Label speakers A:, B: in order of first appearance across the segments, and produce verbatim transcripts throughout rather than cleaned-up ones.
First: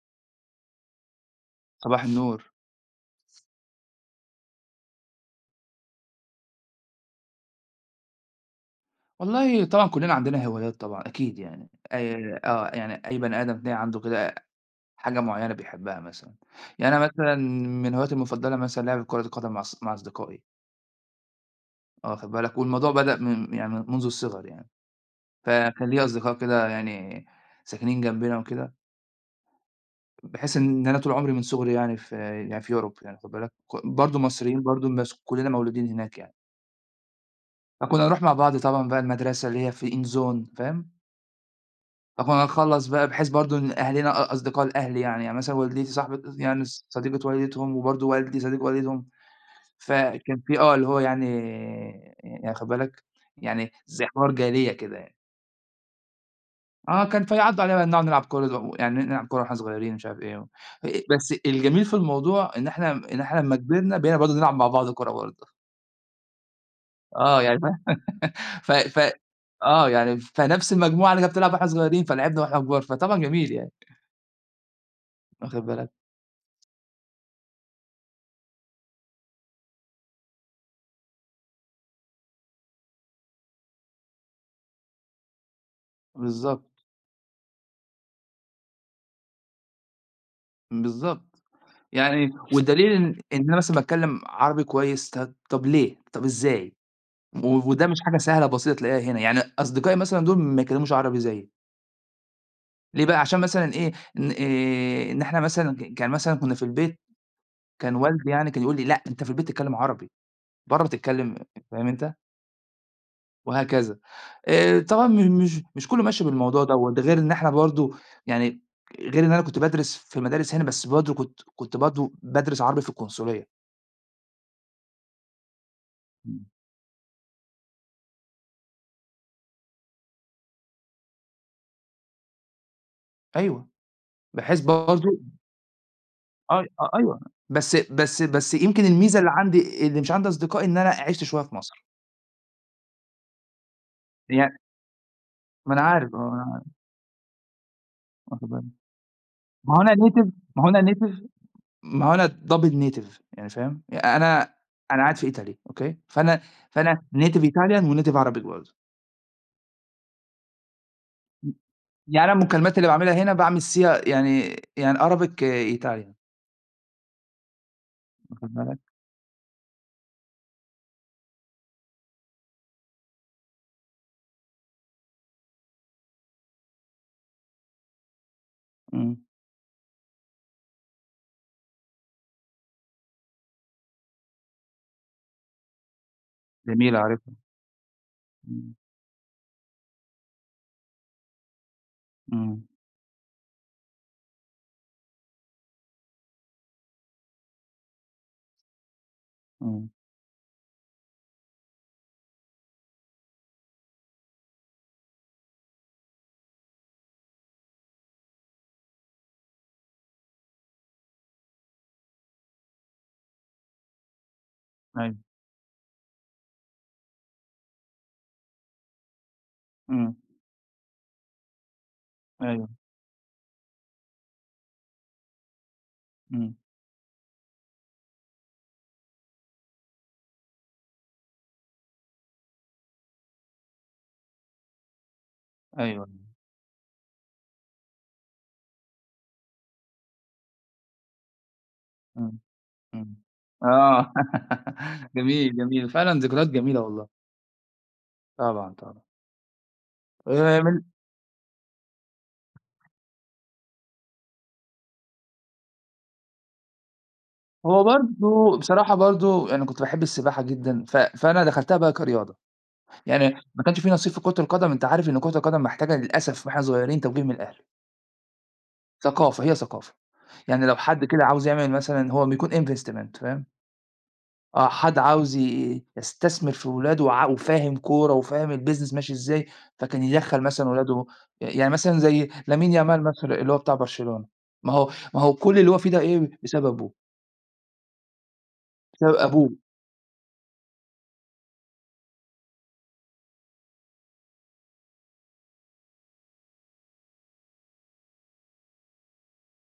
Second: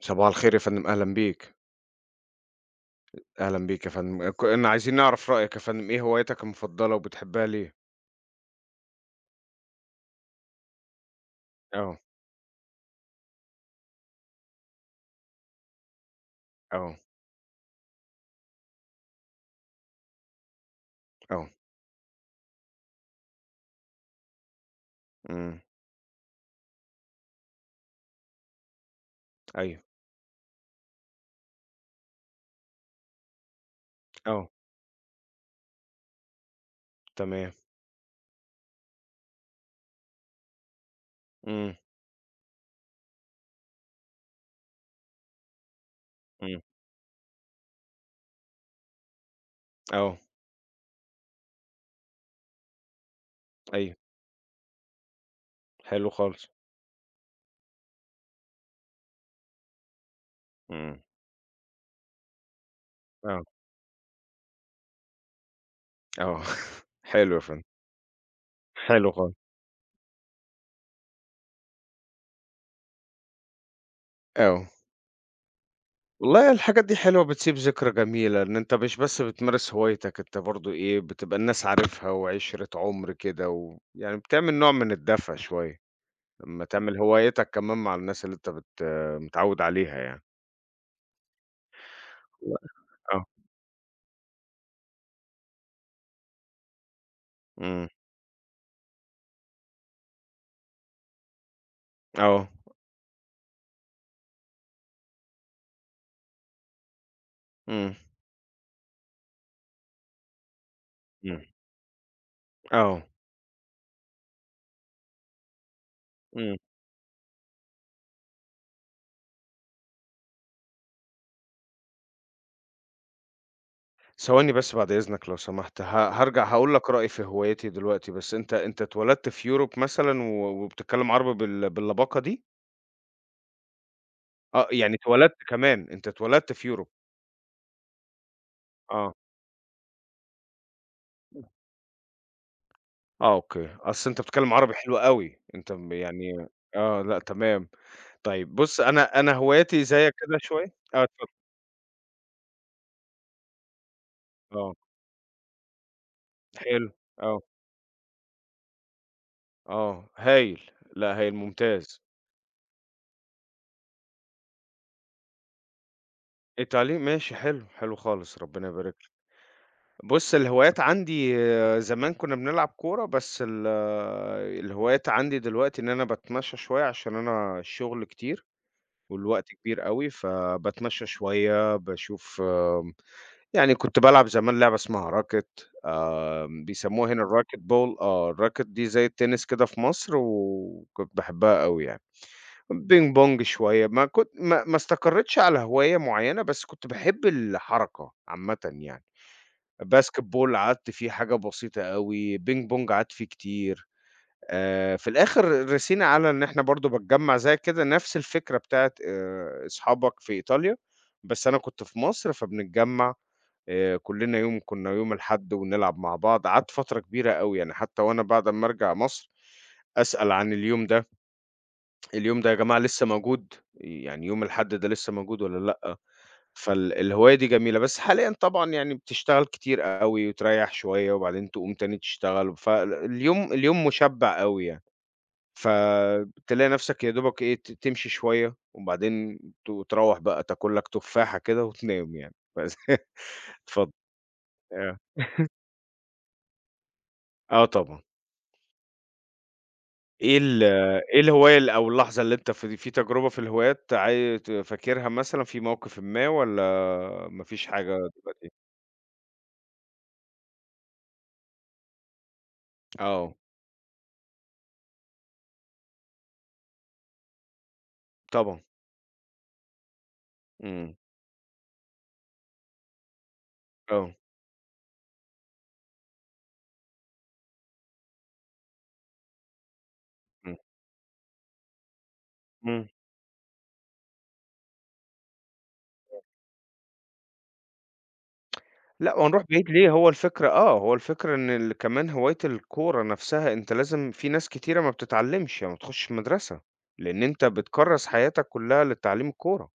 A: صباح الخير يا فندم، أهلًا بيك.
B: صباح النور.
A: أهلًا بيك يا فندم، كنا عايزين نعرف رأيك يا فندم، إيه هواياتك المفضلة وبتحبها ليه؟
B: والله طبعًا كُلّنا عندنا هوايات طبعًا أكيد يعني،
A: آه.
B: آآ آه، يعني أي بني آدم تلاقي عنده كده حاجة معيّنة بيحبها مثلًا، يعني
A: آه.
B: أنا مثلًا من هواياتي المفضلة مثلًا لعب كرة القدم مع أص مع أصدقائي،
A: آه.
B: اه واخد بالك، والموضوع بدأ من يعني منذ الصغر يعني،
A: إمم.
B: فكان ليّا أصدقاء كده يعني ساكنين جنبنا وكده،
A: أيوه.
B: بحيث إن أنا طول عمري من صغري يعني في يعني في Europe يعني واخد بالك، ك برضه
A: آه.
B: مصريين برضه بس كُلّنا مولودين هناك يعني،
A: تمام.
B: فكُنّا نروح مع بعض طبعًا بقى المدرسة اللي هي في إنزون فاهم؟
A: إمم.
B: طبعًا أخلّص بقى بحيث برضه إن أهلنا أ أصدقاء الأهل يعني، يعني مثلًا والدتي صاحبة
A: إمم.
B: يعني ص صديقة والدتهم، وبرضه والدي صديق والدهم،
A: آه.
B: فكان في آه، اللي هو يعني يعني واخد بالك، يعني
A: أيوه.
B: زي حوار جارية كده يعني.
A: حلو خالص.
B: آه، كان فيعدّوا علينا بقى نقعد نلعب كورة ز يعني نلعب كورة واحنا صغيرين مش عارف إيه و
A: إمم.
B: آآ بس الجميل في الموضوع إن إحنا إن إحنا
A: آه.
B: لمّا كبرنا بقينا برضه نلعب مع بعض كورة برضه.
A: آه. حلو يا
B: آه، يعني
A: فندم.
B: فاهم ف
A: حلو
B: ف
A: خالص.
B: آه، يعني فنفس المجموعة اللي كانت بتلعب واحنا صغيرين، فلعبنا واحنا كبار، فطبعًا جميل يعني،
A: آه.
B: واخد بالك،
A: والله الحاجات دي حلوة بتسيب ذكرى جميلة، إن أنت مش بس بتمارس هوايتك، أنت برضه إيه، بتبقى الناس عارفها وعِشرة عُمر كده، ويعني بتعمل نوع من الدفى شوية. لمّا
B: بالضبط،
A: تعمل هوايتك كمان مع الناس اللي أنت بت متعوّد عليها يعني.
B: بالضبط. يعني
A: و.
B: والدليل إن
A: آه.
B: إن أنا مثلًا باتكلّم عربي كويس، ط طب ليه؟ طب إزاي؟ و وده
A: إمم.
B: مش حاجة سهلة بسيطة تلاقيها هنا، يعني أصدقائي مثلًا دول ما يتكلّموش عربي زيي،
A: آه.
B: ليه بقى؟ عشان مثلًا إيه، إن آآ إن إحنا مثلًا ك كان مثلًا كُنّا في البيت،
A: إمم.
B: كان والدي يعني كان يقول لي: "لأ، أنت في البيت تتكلّم عربي، برّه تتكلّم"
A: إمم.
B: فاهم أنت؟
A: آه.
B: وهكذا. آآ طبعًا م مش مش كُلّه ماشي
A: إمم.
B: بالموضوع دوّة، ده وده غير إن إحنا برضه يعني غير إن أنا كنت بادرس في مدارس هنا، بس برضه كنت كنت برضه بادرس عربي في القنصلية.
A: ثواني بس بعد إذنك لو سمحت. ه هارجع
B: إمم.
A: هاقول لك رأيي في هوايتي دلوقتي، بس أنت أنت اتولدت في Europe مثلًا و وبتتكلم عربي بال باللباقة دي؟
B: أيوه. بحيث
A: آه، يعني
B: برضه
A: اتولدت كمان، أنت اتولدت
B: آه،
A: في Europe.
B: آه، أيوه، بس بس بس يمكن
A: آه.
B: الميزة اللي عندي اللي مش عند أصدقائي إن أنا عِشت شوية في مصر،
A: آه أوكي، أصل أنت بتتكلم
B: يعني
A: عربي حلو أوي، أنت
B: ما أنا
A: م
B: عارف آه، ما
A: يعني.
B: أنا عارف،
A: آه، لأ تمام.
B: واخد
A: طيب
B: بالي،
A: بُص أنا أنا
B: ما هو
A: هواياتي
B: أنا
A: زيّك
B: native
A: كده
B: ما هو
A: شوية
B: أنا
A: آه
B: native
A: اتفضل.
B: ما هو أنا double native يعني فاهم، يعني أنا
A: آه.
B: أنا قاعد في إيطالي أوكي، فأنا
A: حلو.
B: فأنا
A: آه.
B: native Italian وnative Arabic برضه،
A: آه، هايل، لأ هايل ممتاز.
B: يعني أنا المكالمات اللي باعملها هنا باعمل سيغ يعني يعني Arabic Italian
A: التعليم ماشي حلو، حلو خالص
B: واخد
A: ربنا
B: بالك،
A: يبارك لك. بُص الهوايات عندي آه، زمان كنا بنلعب كورة، بس ال آه، الهوايات عندي دلوقتي إن أنا باتمشى شوية عشان أنا الشغل كتير
B: إمم،
A: والوقت كبير أوي، فباتمشى شوية، باشوف آمم، يعني كنت بالعب زمان لعبة اسمها راكت آمم،
B: جميلة
A: بيسموها هنا
B: عارفها،
A: الراكت بول آه، الراكت
B: إمم،
A: دي زي التنس كده في مصر وكنت باحبها أوي يعني.
B: إمم،
A: بينج بونج شوية، ما كنت ما ما استقريتش على هواية معيّنة، بس كنت باحب الحركة عامةً يعني.
B: إمم،
A: باسكت بول قعدت فيه حاجة بسيطة أوي، بينج بونج قعدت فيه كتير. آآ في الآخر رسينا على إن إحنا برضه بنجمّع زي كده نفس الفكرة بتاعة آآ أصحابك في إيطاليا، بس أنا كنت في مصر فبنتجمّع آآ كلّنا يوم كنا يوم
B: أيوه،
A: الأحد ونلعب مع بعض، قعدت فترة كبيرة أوي يعني حتى وأنا بعد أمّا أرجع مصر
B: إمم،
A: أسأل عن اليوم ده. اليوم ده يا
B: أيوه،
A: جماعة لسه موجود، يعني يوم الحد ده لسه موجود والّا لأ؟
B: إمم،
A: فالهواية دي جميلة، بس حاليًا طبعًا يعني بتشتغل كتير أوي وتريّح شوية وبعدين تقوم تاني تشتغل، فاليوم اليوم مُشبَّع أوي يعني،
B: أيوه،
A: فتلاقي نفسك يا دوبك إيه ت تمشي شوية وبعدين ت تروّح بقى تاكل لك تفاحة كده وتنام يعني،
B: إمم.
A: بس
B: إمم.
A: اتفضل.
B: آه.
A: آه.
B: جميل، جميل. فعلًا ذكريات جميلة والله.
A: آه طبعًا.
B: طبعًا، طبعًا.
A: إيه
B: آآ
A: ال
B: من
A: إيه الهواية ال أو اللحظة اللي أنت في في تجربة في الهوايات عاي ت فاكرها مثلًا في موقفٍ ما والّا ما فيش
B: هو
A: حاجة دلوقتي؟
B: برضه بصراحة برضه أنا كنت باحب السباحة جدًا، ف فأنا دخلتها بقى كرياضة. يعني
A: آه.
B: ما كانش في نصيب في كرة القدم، أنت عارف إن كرة القدم محتاجة للأسف وإحنا صغيرين توجيه من الأهل.
A: طبعًا.
B: ثقافة، هي ثقافة. يعني لو
A: إمم.
B: حد كده عاوز يعمل مثلًا هو بيكون investment فاهم؟
A: آه.
B: آه، حد عاوز ي يستثمر في ولاده وع وفاهم كورة وفاهم الbusiness ماشي إزاي، فكان يدخّل
A: إمم.
B: مثلًا ولاده يعني مثلًا زي لامين
A: إمم.
B: يامال مثلًا اللي هو بتاع برشلونة، ما هو ما هو كل اللي هو فيه ده إيه، بسببه،
A: لأ
B: بسبب
A: وهنروح
B: أبوه
A: بعيد ليه، هو الفكرة آه، هو الفكرة إن ال كمان هواية الكورة نفسها أنت لازم في ناس كتيرة ما بتتعلمش، يعني ما بتخشش مدرسة، لإن أنت بتكرّس حياتك كلها لتعليم الكورة.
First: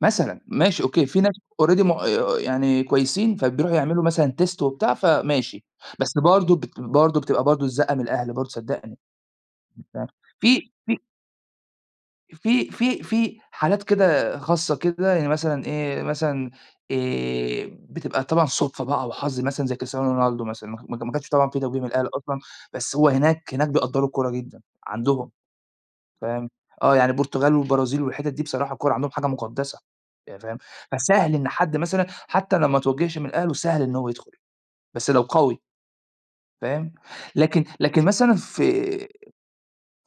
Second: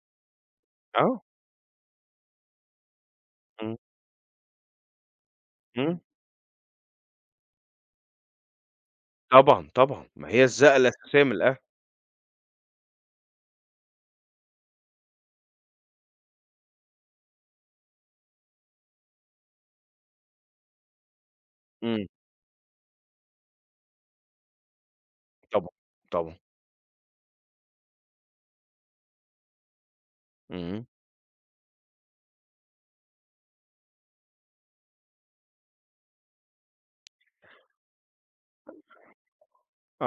B: مثلًا، ماشي أوكي، في
A: آه.
B: ناس already م آآ، يعني كويسين
A: إمم.
B: فبيروحوا يعملوا مثلًا test وبتاع فماشي،
A: إمم.
B: بس برضه بت برضه بتبقى برضه الزَّقّة من الأهل برضه صدّقني،
A: طبعًا،
B: ف-
A: طبعًا، ما هي
B: في
A: الزاوية الأساسية من الأهل.
B: في في في حالات كده خاصة كده، يعني مثلًا إيه، مثلًا آآ، بتبقى طبعًا صُدفة بقى وحظ مثلًا زي كريستيانو رونالدو مثلًا، ما ك ما كانش طبعًا في توجيه من
A: إمم.
B: الأهل أصلًا، بس هو هناك هناك بيقدّروا الكورة جدًا، عندهم
A: طبعًا. طبعًا.
B: فاهم، آه، يعني البرتغال والبرازيل والحتت دي بصراحة الكورة عندهم حاجة مقدسة، يعني فاهم،
A: اهم.
B: فسهل إن حد مثلًا حتى لو ما توجهش من أهله سهل إن هو يدخل، بس لو قوي فاهم، لكن لكن مثلًا في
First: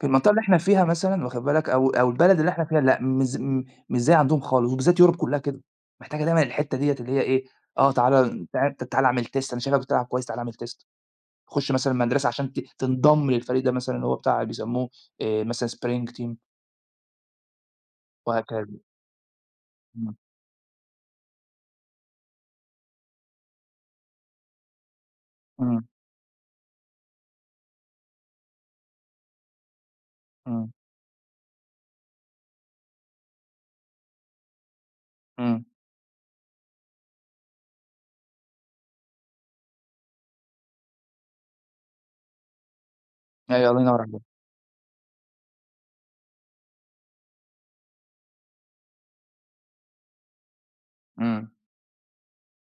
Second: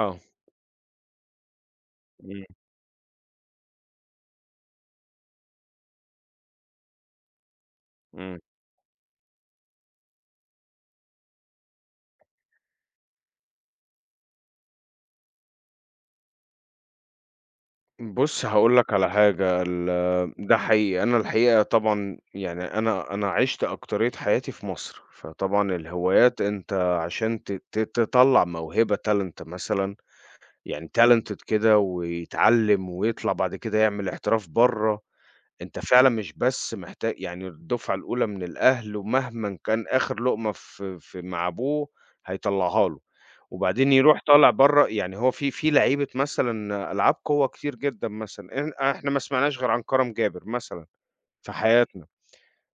B: في المنطقة اللي إحنا فيها مثلًا واخد بالك، أو أو البلد اللي إحنا فيها لأ، مش ز م مش زي عندهم خالص، وبالذات يوروب كلّها كده، محتاجة دايمًا الحتّة ديّة اللي هي إيه، آه
A: إمم.
B: تعالَ تع تعالَ اعمل test أنا شايفك بتلعب كويس تعالَ اعمل test خُش مثلًا مدرسة عشان ت تنضم للفريق ده مثلًا اللي هو بتاع بيسموه آآ مثلًا spring team
A: بُص
B: وهكذا،
A: هاقول لك على حاجة. ال
B: إمم،
A: ده إمم. حقيقي، أنا الحقيقة طبعًا يعني أنا أنا عِشت أكترية حياتي في مصر، فطبعًا
B: إمم،
A: الهوايات أنت عشان ت ت تطلّع موهبة talent مثلًا،
B: إمم،
A: يعني talented كده ويتعلّم ويطلع بعد كده يعمل احتراف برّه.
B: إمم،
A: أنت فعلًا مش بس محتا يعني الدفعة الأولى من الأهل ومهمًا كان آخر لقمة في في مع أبوه هيطلّعها له،
B: أيوه الله
A: وبعدين
B: ينور
A: يروح
B: عليك،
A: طالع برّه يعني هو في في لعيبة مثلًا ألعاب قوة كتير جدًا مثلًا، إن إحنا ما سمعناش غير عن كرم جابر مثلًا
B: إمم،
A: في حياتنا،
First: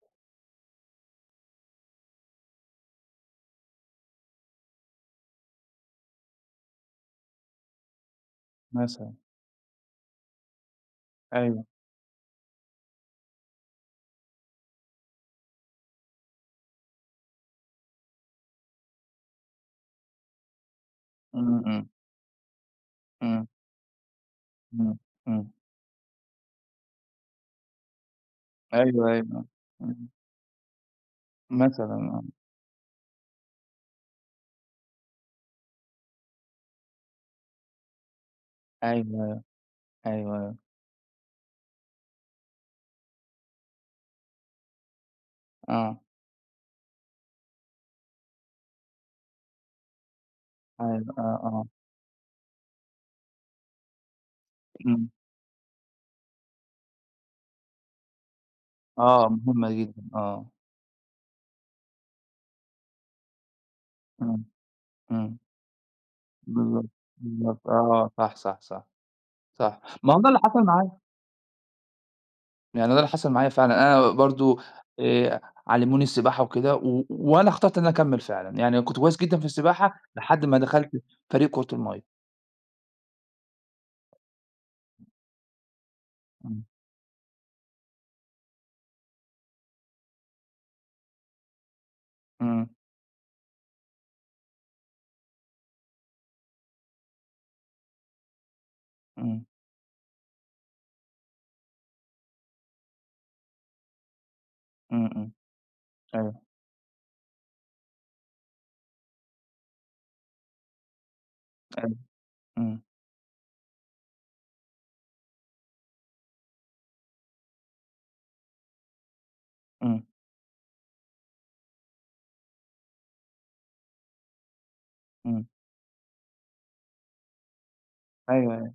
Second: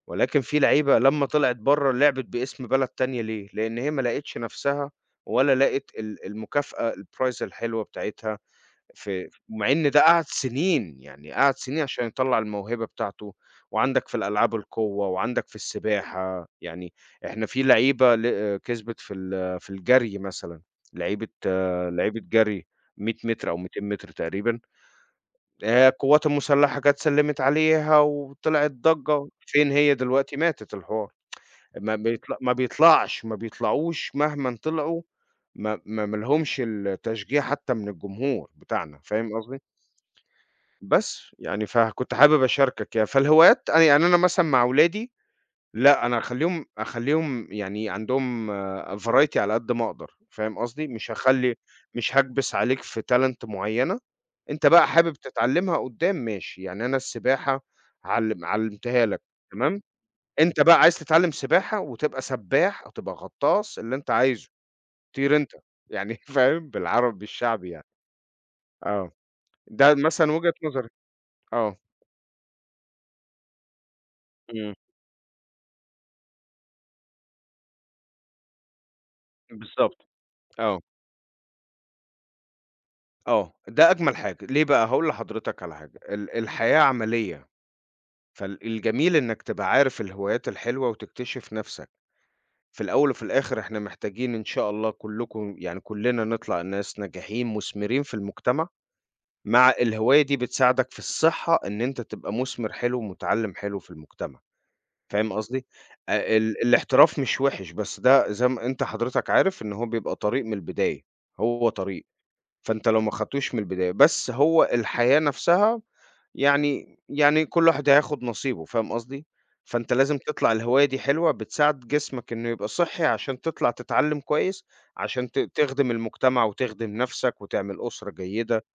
A: ولكن في لعيبة لمّا طلعت برّه لعبت باسم بلد تانية ليه؟ لإن هي ما لقيتش نفسها ولا لقت ال المكافأة الprize الحلوة بتاعتها.
B: مثلًا
A: في مع إن ده قعد سنين، يعني قعد
B: أيوه،
A: سنين عشان يطلّع الموهبة بتاعته، وعندك في الألعاب القوة، وعندك في السباحة، يعني إحنا في لعيبة ل كسبت في ال في الجري مثلًا، لعيبة
B: إمم،
A: آه،
B: إمم،
A: لعيبة جري 100
B: إمم،
A: متر أو 200 متر تقريبًا.
B: إمم، إمم،
A: آآ القوات المسلحة جات سلِّمت عليها وطلعت
B: أيوه،
A: ضجّة،
B: أيوه،
A: فين هي
B: إمم،
A: دلوقتي؟ ماتت الحوار.
B: مثلًا
A: ما
B: آه،
A: بيطل ما بيطلعش ما بيطلعوش مهمًا طلعوا. ما ما ما لهمش التشجيع حتى من الجمهور بتاعنا،
B: أيوه،
A: فاهم
B: أيوه،
A: قصدي؟
B: أيوه،
A: بس، يعني فكنت حابب أشاركك يعني، فالهوايات أنا يعني أنا مثلًا مع ولادي
B: آه،
A: لأ، أنا هاخلّيهم أخلّيهم يعني عندهم variety على قد ما أقدر، فاهم قصدي؟
B: أيوه،
A: مش
B: آه،
A: هاخلّي
B: آه.
A: مش هاكبِس عليك في talent معيّنة، أنت بقى
B: إمم،
A: حابب تتعلّمها قدّام ماشي، يعني أنا السباحة علّم علّمتها لك.
B: آه، مهمة
A: تمام،
B: جدًا، آه،
A: أنت بقى عايز تتعلّم سباحة وتبقى سبّاح أو تبقى غطاس اللي أنت
B: إمم،
A: عايزه، طير
B: إمم،
A: أنت، يعني فاهم
B: بالضبط،
A: بالعربي
B: بالضبط،
A: الشعبي يعني.
B: آه، صح، صح، صح،
A: آه.
B: صح،
A: ده
B: ما هو ده
A: مثلًا
B: اللي
A: وجهة
B: حصل
A: نظري.
B: معايا،
A: آه.
B: يعني ده اللي حصل معايا فعلًا، أنا برضه
A: إمم.
B: آآ، علموني السباحة وكده و وأنا اخترت إن أنا أكمّل فعلًا، يعني كنت كويس جدًا في السباحة
A: بالضبط.
B: لحد ما
A: آه.
B: دخلت فريق كرة المَيّة،
A: آه، ده أجمل حاجة، ليه بقى؟ هاقول لحضرتك على حاجة. ال
B: إمم،
A: الحياة عملية، فالجميل إنك تبقى عارف الهوايات الحلوة وتكتشف نَفْسك،
B: إمم،
A: في الأول وفي الآخر إحنا محتاجين إن شاء الله كلكم يعني كلنا نطلع ناس ناجحين مُثمرين في المجتمع،
B: إمم،
A: مع الهواية دي بتساعدك في الصحة إن أنت تبقى مُثمر حلو ومُتعلِّم حلو في المجتمع،
B: إمم، إمم،
A: فاهم قصدي؟ آآ
B: أيوه،
A: ال الاحتراف مش وِحِش، بس ده زي ما أنت حضرتك عارف إن هو بيبقى طريق من البداية، هو
B: أيوه،
A: طريق.
B: إمم،
A: فأنت لو ما خدتوش من البداية، بس هو الحياة نفسها يعني يعني كل واحد هياخد نصيبه، فاهم قصدي؟ فأنت
B: إمم،
A: لازم تطلع الهواية دي حلوة، بتساعد جسمك إنه يبقى صحّي عشان تطلع تتعلم كويس، عشان ت
B: إمم،
A: تخدم المجتمع وتخدم نفسك وتعمل أسرة
B: أيوه،
A: جيدة.
B: أيوه،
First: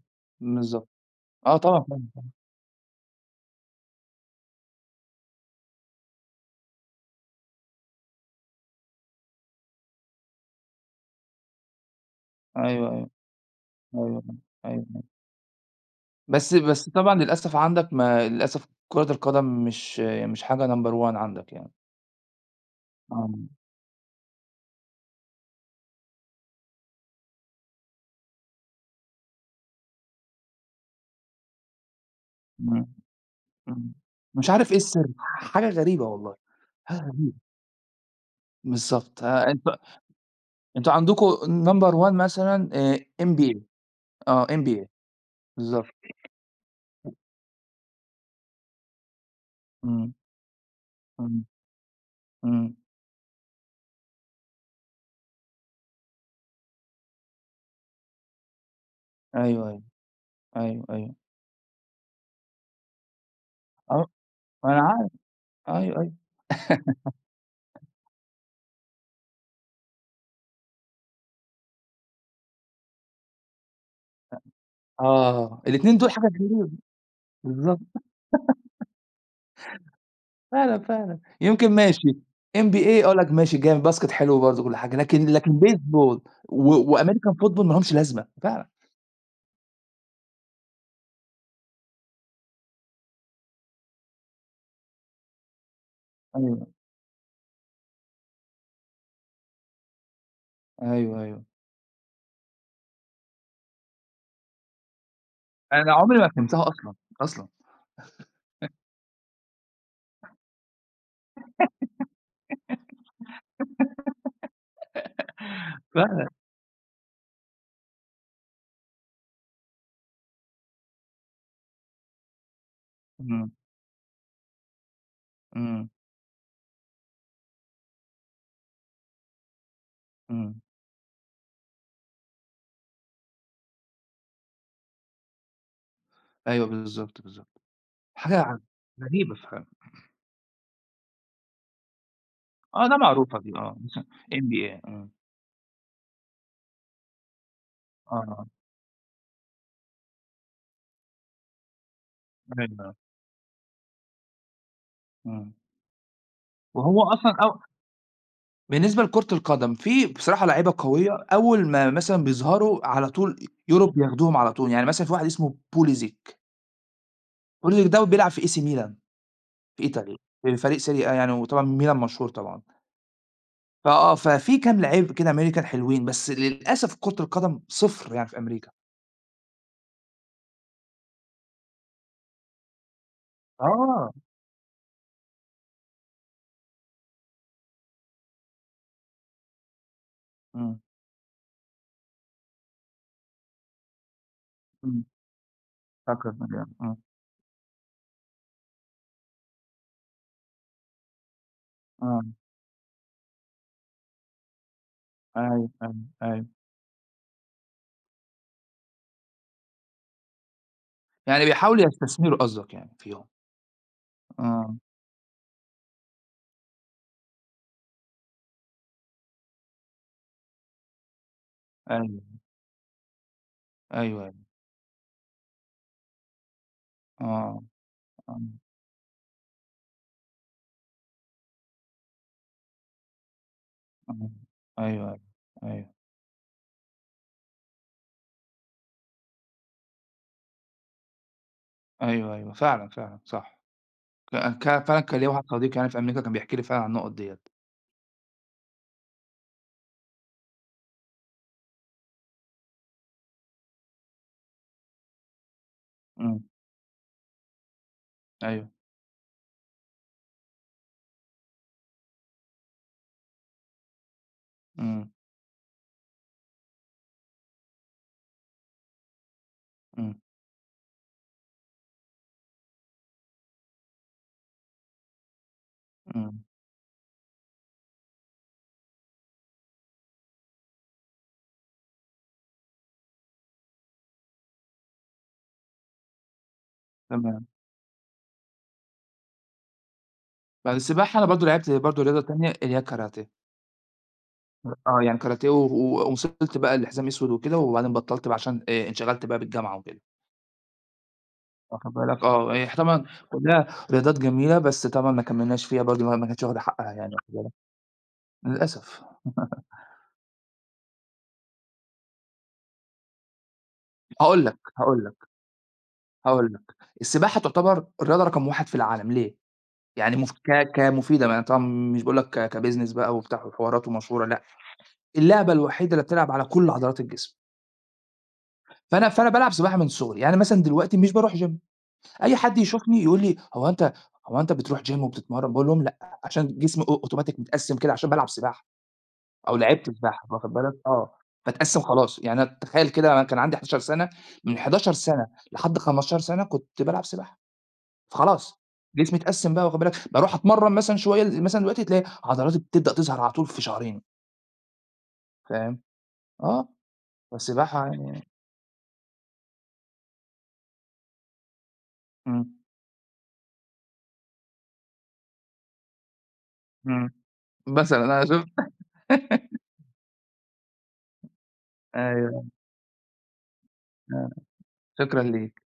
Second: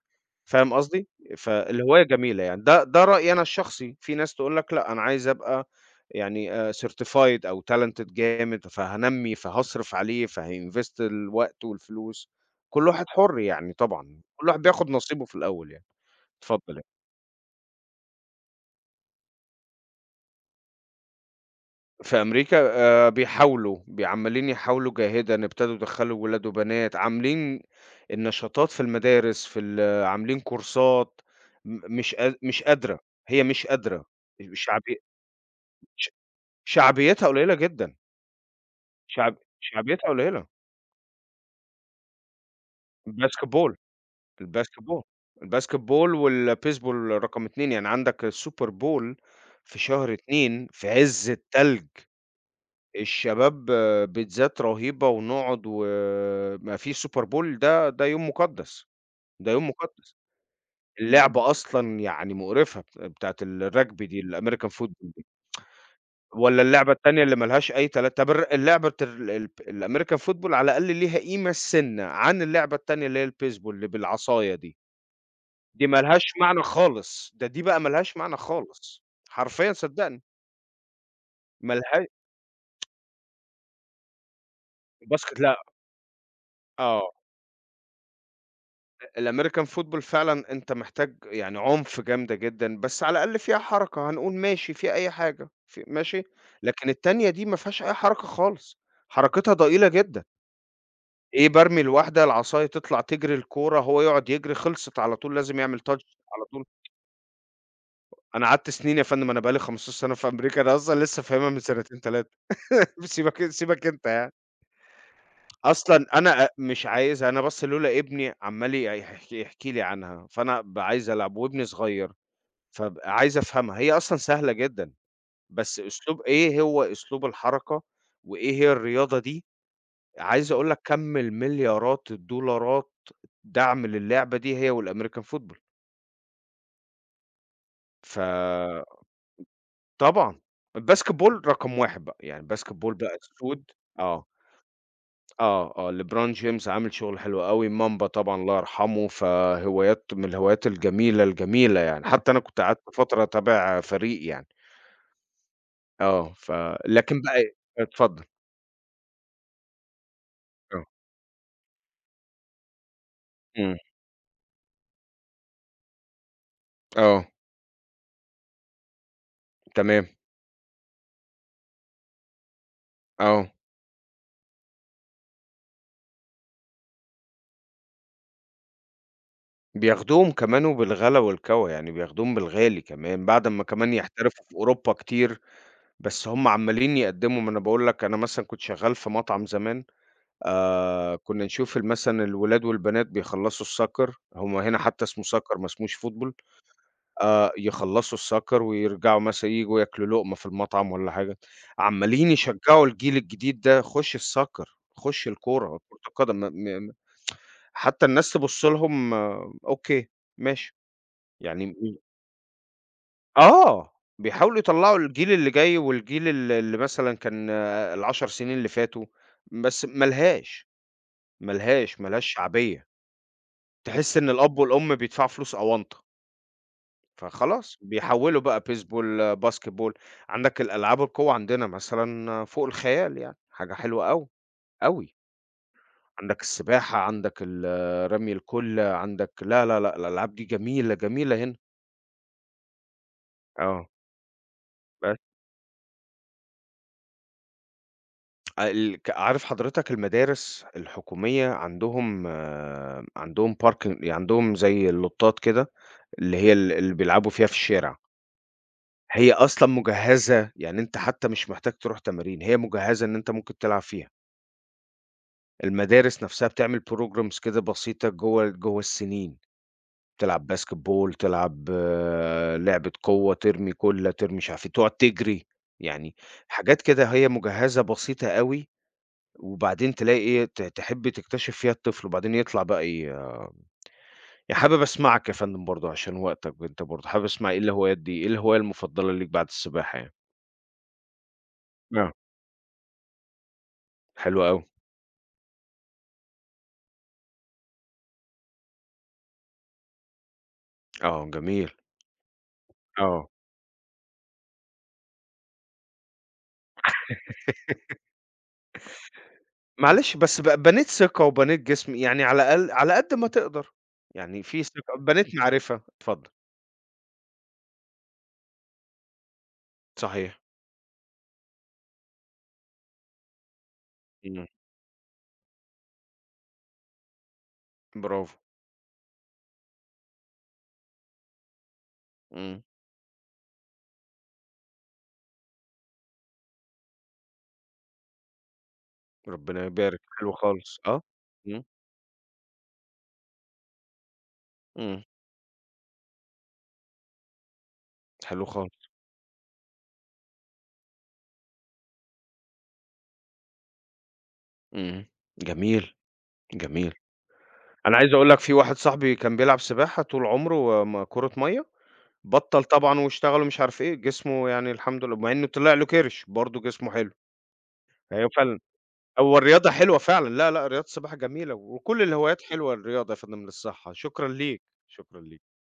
A: فاهم
B: بالضبط،
A: قصدي؟
B: آه طبعًا،
A: فالهواية
B: فاهم،
A: جميلة يعني، ده ده رأيي أنا الشخصي، في ناس تقول لك لأ أنا عايز أبقى يعني آآ certified أو talented جامد، فهانمّي، فهاصرف عليه، فهيinvest الوقت والفلوس. كل
B: أيوه،
A: واحد
B: أيوه،
A: حُر يعني طبعًا،
B: أيوه،
A: كل واحد بياخد
B: أيوه.
A: نصيبه في الأول يعني.
B: بس
A: اتفضل يعني.
B: بس طبعًا للأسف عندك ما للأسف كرة القدم مش مش حاجة number one عندك يعني.
A: في أمريكا آآ
B: آه،
A: بيحاولوا، بي عمّالين يحاولوا جاهدًا، ابتدوا يدخّلوا ولاد وبنات، عاملين النشاطات في المدارس، في ال عاملين كورسات. م مش قاد مش
B: إمم،
A: قادرة، هي مش
B: إمم.
A: قادرة.
B: مش عارف إيه
A: الشعبي
B: السر، حاجة غريبة
A: ش
B: والله، حاجة
A: شعبيتها
B: غريبة.
A: قليلة جدًا،
B: بالضبط،
A: شعب
B: آآ أنتم
A: شعبيتها قليلة.
B: أنتم عندكم number one مثلًا آآ إن بي إيه
A: الباسكتبول.
B: آه، إن بي إيه
A: الباسكتبول.
B: بالضبط،
A: الباسكتبول والبيسبول رقم اثنين يعني عندك السوبر بول في شهر
B: إمم،
A: اثنين في عز
B: إمم،
A: التلج.
B: إمم.
A: الشباب بيتزات رهيبة ونقعد وما فيش سوبر بول، ده ده يوم مُقدّس، ده يوم
B: أيوه، أيوه،
A: مُقدّس.
B: أيوه، أيوه.
A: اللعبة أصلًا يعني مقرفة بت بتاعة
B: آه،
A: الرجبي دي الAmerican
B: ما أنا عارف،
A: football.
B: أيوه، أيوه.
A: والّا اللعبة التانية اللي ما لهاش أي تلا طب الر اللعبة ال ال الأمريكان فوتبول على الأقل ليها قيمة السِنّة عن اللعبة التانية اللي هي البيسبول اللي بالعصاية دي،
B: آه،
A: دي
B: الاتنين
A: ما
B: دول
A: لهاش
B: حاجة
A: معنى
B: غريبة،
A: خالص، ده دي
B: بالضبط.
A: بقى ما لهاش معنى خالص، حرفيًا صدّقني
B: فعلًا، فعلًا. يمكن
A: ما لها.
B: ماشي إن بي إيه أقول لك ماشي جامد، باسكت حلو برضه وكل حاجة، لكن
A: الباسكت لأ.
B: لكن بيسبول و
A: آه.
B: وamerican football ما لهمش لازمة فعلًا.
A: الأمريكان فوتبول فعلًا أنت محتاج يعني عنف جامدة جدًا، بس على الأقل فيها حركة هنقول ماشي، فيها أي حاجة، ف ماشي.
B: أيوه،
A: لكن التانية دي ما فيهاش أي حركة خالص، حركتها ضئيلة جدًا.
B: أيوه، أيوه.
A: إيه بارمي الواحدة، العصاية تطلع تجري الكورة، هو يقعد يجري، خلصت على طول لازم يعمل
B: أنا
A: touch
B: عمري ما
A: على طول.
B: فهمتها أصلًا، أصلًا.
A: أنا قعدت سنين يا فندم، أنا بقى لي خمسة عشر سنة سَنة في أمريكا، أنا أصلًا لسه فاهمها من سنتين ثلاثة سيبك سيبك أنت يعني. أصلًا
B: فعلًا.
A: أنا أ مش عايز أنا بس لولا ابني عمّال ي يحكي يحكي لي عنها، فأنا بابقى عايز ألعب وابني صغير، فابقى عايز
B: إمم،
A: أفهمها. هي أصلًا سهلة جدًا، بس
B: إمم،
A: أسلوب إيه هو أسلوب الحركة، وإيه هي الرياضة دي. عايز
B: إمم.
A: أقول لك كَم المليارات الدولارات دعم للعبة دي هي والAmerican football.
B: أيوه بالضبط، بالضبط. حاجة ع
A: فطبعًا
B: غريبة فعلًا.
A: الBasketball رقم واحد بقى، يعني
B: آه،
A: الBasketball
B: ده
A: بقى
B: معروفة دي
A: السود.
B: آه، مثلًا
A: آه.
B: إن بي إيه إمم.
A: آه. آه، LeBron James عامل شغل حلو أوي، Mamba طبعًا
B: آه،
A: الله يرحمه، فهوايات من الهوايات الجميلة، الجميلة يعني، حتى أنا كنت قعدت
B: أيوه.
A: فترة أتابع فريق يعني.
B: إمم.
A: آه. ف.
B: وهو
A: لكن بقى
B: أصلًا
A: إيه،
B: أو
A: اتفضل.
B: بالنسبة لكرة القدم، في بصراحة لعيبة
A: آه.
B: قوية أول ما مثلًا بيظهروا على طول
A: إمم.
B: Europe بياخدوهم على طول، يعني مثلًا في واحد اسمه Pulisic،
A: آه.
B: Pulisic ده بيلعب في إيه سي ميلان في
A: تمام.
B: إيطاليا، في فريق Serie A يعني وطبعًا ميلان مشهور طبعًا،
A: آه.
B: فآه ففي كام لعيب كده American حلوين، بس للأسف كرة القدم صفر يعني في أمريكا.
A: بياخدوهم كمان وبالغلا والكوى، يعني بياخدوهم بالغالي كمان، بعد أمّا كمان
B: آه،
A: يحترفوا في أوروبا كتير. بس هم عمّالين يقدّموا، ما أنا باقول لك أنا مثلًا كنت شغّال في مطعم زمان.
B: إمم،
A: آآ كُنّا نشوف ال مثلًا الولاد والبنات بيخلّصوا الsoccer، هم هنا حتى
B: إمم،
A: اسمه soccer ما اسموش football.
B: فاكر إمم،
A: آآ يخلّصوا الsoccer ويرجعوا مثلًا ييجوا ياكلوا لقمة في المطعم والّا حاجة، عمّالين
B: إمم،
A: يشجّعوا الجيل الجديد ده، خُش الsoccer، خُش
B: أيوه،
A: الكورة،
B: أيوه،
A: كرة القدم
B: أيوه،
A: م م حتى الناس تبُص لهم آه، أوكي ماشي،
B: يعني
A: يعني
B: بيحاولوا يستثمروا قصدك يعني فيهم،
A: آه، بيحاولوا
B: آه،
A: يطلّعوا الجيل اللي جاي والجيل ال اللي مثلًا كان ال10 سنين اللي فاتوا، بس ما لهاش، ما لهاش، ما
B: أيوه،
A: لهاش شعبية،
B: أيوه،
A: تحس إن
B: أيوه،
A: الأب والأم بيدفعوا فلوس أونطة،
B: آه،
A: فخلاص
B: آه،
A: بيحوّلوا بقى بيسبول، آه، باسكتبول. عندك الألعاب القوة عندنا مثلًا آه، فوق الخيال يعني، حاجة حلوة أوي،
B: آه، أيوه،
A: أوي.
B: أيوه، أيوه.
A: عندك السباحة، عندك ال آه، رمي الكُلّة، عندك لا، لا، لأ، الألعاب دي جميلة، جميلة هنا.
B: أيوه، أيوه، فعلًا، فعلًا صح.
A: آه.
B: ك ك فعلًا
A: ب
B: كان ليّا واحد صديق يعني في أمريكا كان بيحكي لي فعلًا عن النُقط ديّة.
A: آآ ال ك عارف حضرتك المدارس الحكومية عندهم آه، عندهم parking يعني عندهم زي اللوتات كده، اللي
B: إمم،
A: هي ال اللي بيلعبوا فيها في الشارع،
B: أيوه،
A: هي أصلًا مجهّزة، يعني أنت حتى مش محتاج تروح تمارين، هي مجهّزة إن أنت ممكن تلعب فيها.
B: إمم،
A: المدارس نفسها بتعمل programs كده بسيطة جوّه جوّه السنين،
B: إمم،
A: تلعب basketball تلعب آه، لعبة قوة، ترمي كُلّة، ترمي مش عارف إيه، تقعد تجري، يعني
B: إمم،
A: حاجات كده هي مجهّزة بسيطة أوي وبعدين تلاقي إيه، ت تحبّي تكتشف فيها الطفل، وبعدين يطلع بقى ي حابب أسمعك يا فندم برضه عشان وقتك، أنت برضه حابب
B: تمام.
A: أسمع إيه الهوايات دي، إيه الهواية المفضلة ليك بعد السباحة يعني؟
B: بعد السباحة أنا برضه لعبت برضه
A: آه.
B: رياضة تانية اللي هي كاراتيه.
A: حلو أوي.
B: آه، يعني كاراتيه و و وصلت بقى لحزام أسود وكده وبعدين بطّلت بقى عشان آآ انشغلت بقى بالجامعة وكده،
A: آه جميل.
B: واخد بالك؟ آه، هي طبعًا
A: آه.
B: كلّها رياضات جميلة بس طبعًا ما كمّلناش فيها برضه ما ما كانتش واخدة حقّها يعني واخد بالك؟ للأسف.
A: معلش بس ب بنيت ثقة وبنيت جسم، يعني على الأقل على قد ما تقدر، يعني
B: هاقول لك،
A: في ثقة
B: هاقول لك،
A: بنيت معرفة، اتفضل.
B: هاقول لك. السباحة تعتبر الرياضة رقم واحد في العالم ليه؟ يعني مف
A: صحيح.
B: ك كمفيدة بقى، طبعًا مش باقول لك ك كbusiness بقى وبتاع وحوارات ومشهورة لأ،
A: إمم.
B: اللعبة الوحيدة اللي بتلعب على كل عضلات الجسم،
A: برافو.
B: فأنا فأنا بالعب سباحة من صغري، يعني مثلًا دلوقتي مش باروح gym أي حد
A: إمم.
B: يشوفني يقول لي: "هو أنت هو أنت بتروح gym وبتتمرن؟" باقول لهم: "لأ." عشان جسمي أو أوتوماتيك متقسّم كده عشان بالعب سباحة أو
A: ربنا
B: لعبت
A: يبارك،
B: سباحة
A: حلو
B: واخد بالك؟
A: خالص. آه.
B: آه،
A: إمم.
B: باتقسّم خلاص، يعني أنا تخيّل كده أنا كان عندي إحدعشر سَنة، من إحدعشر
A: إمم.
B: سَنة لحد خمستاشر سَنة كنت بالعب سباحة.
A: حلو
B: فخلاص
A: خالص.
B: جسمي اتقسّم بقى واخد بالك، باروح أتمرّن مثلًا شوية ل مثلًا دلوقتي تلاقي عضلاتي بتبدأ تظهر على طول في شهرين
A: إمم.
B: فاهم،
A: جميل.
B: آه،
A: جميل.
B: فالسباحة
A: أنا عايز
B: يعني
A: أقول لك في واحد صاحبي كان بيلعب سباحة طول عمره ما كورة مَيّة،
B: إمم،
A: بطّل طبعًا واشتغل ومش عارف إيه، جسمه يعني الحمد لله مع إنه طلع له كرش، برضه جسمه
B: إمم،
A: حلو.
B: مثلًا أنا
A: أيوه
B: شُفت
A: فعلًا، هو الرياضة حلوة فعلًا، لا، لأ، رياضة السباحة جميلة وكل الهوايات
B: أيوه،
A: حلوة الرياضة يا فندم للصحة. شكرًا
B: آه،
A: ليك. شكرًا
B: شكرًا
A: ليك.
B: ليك.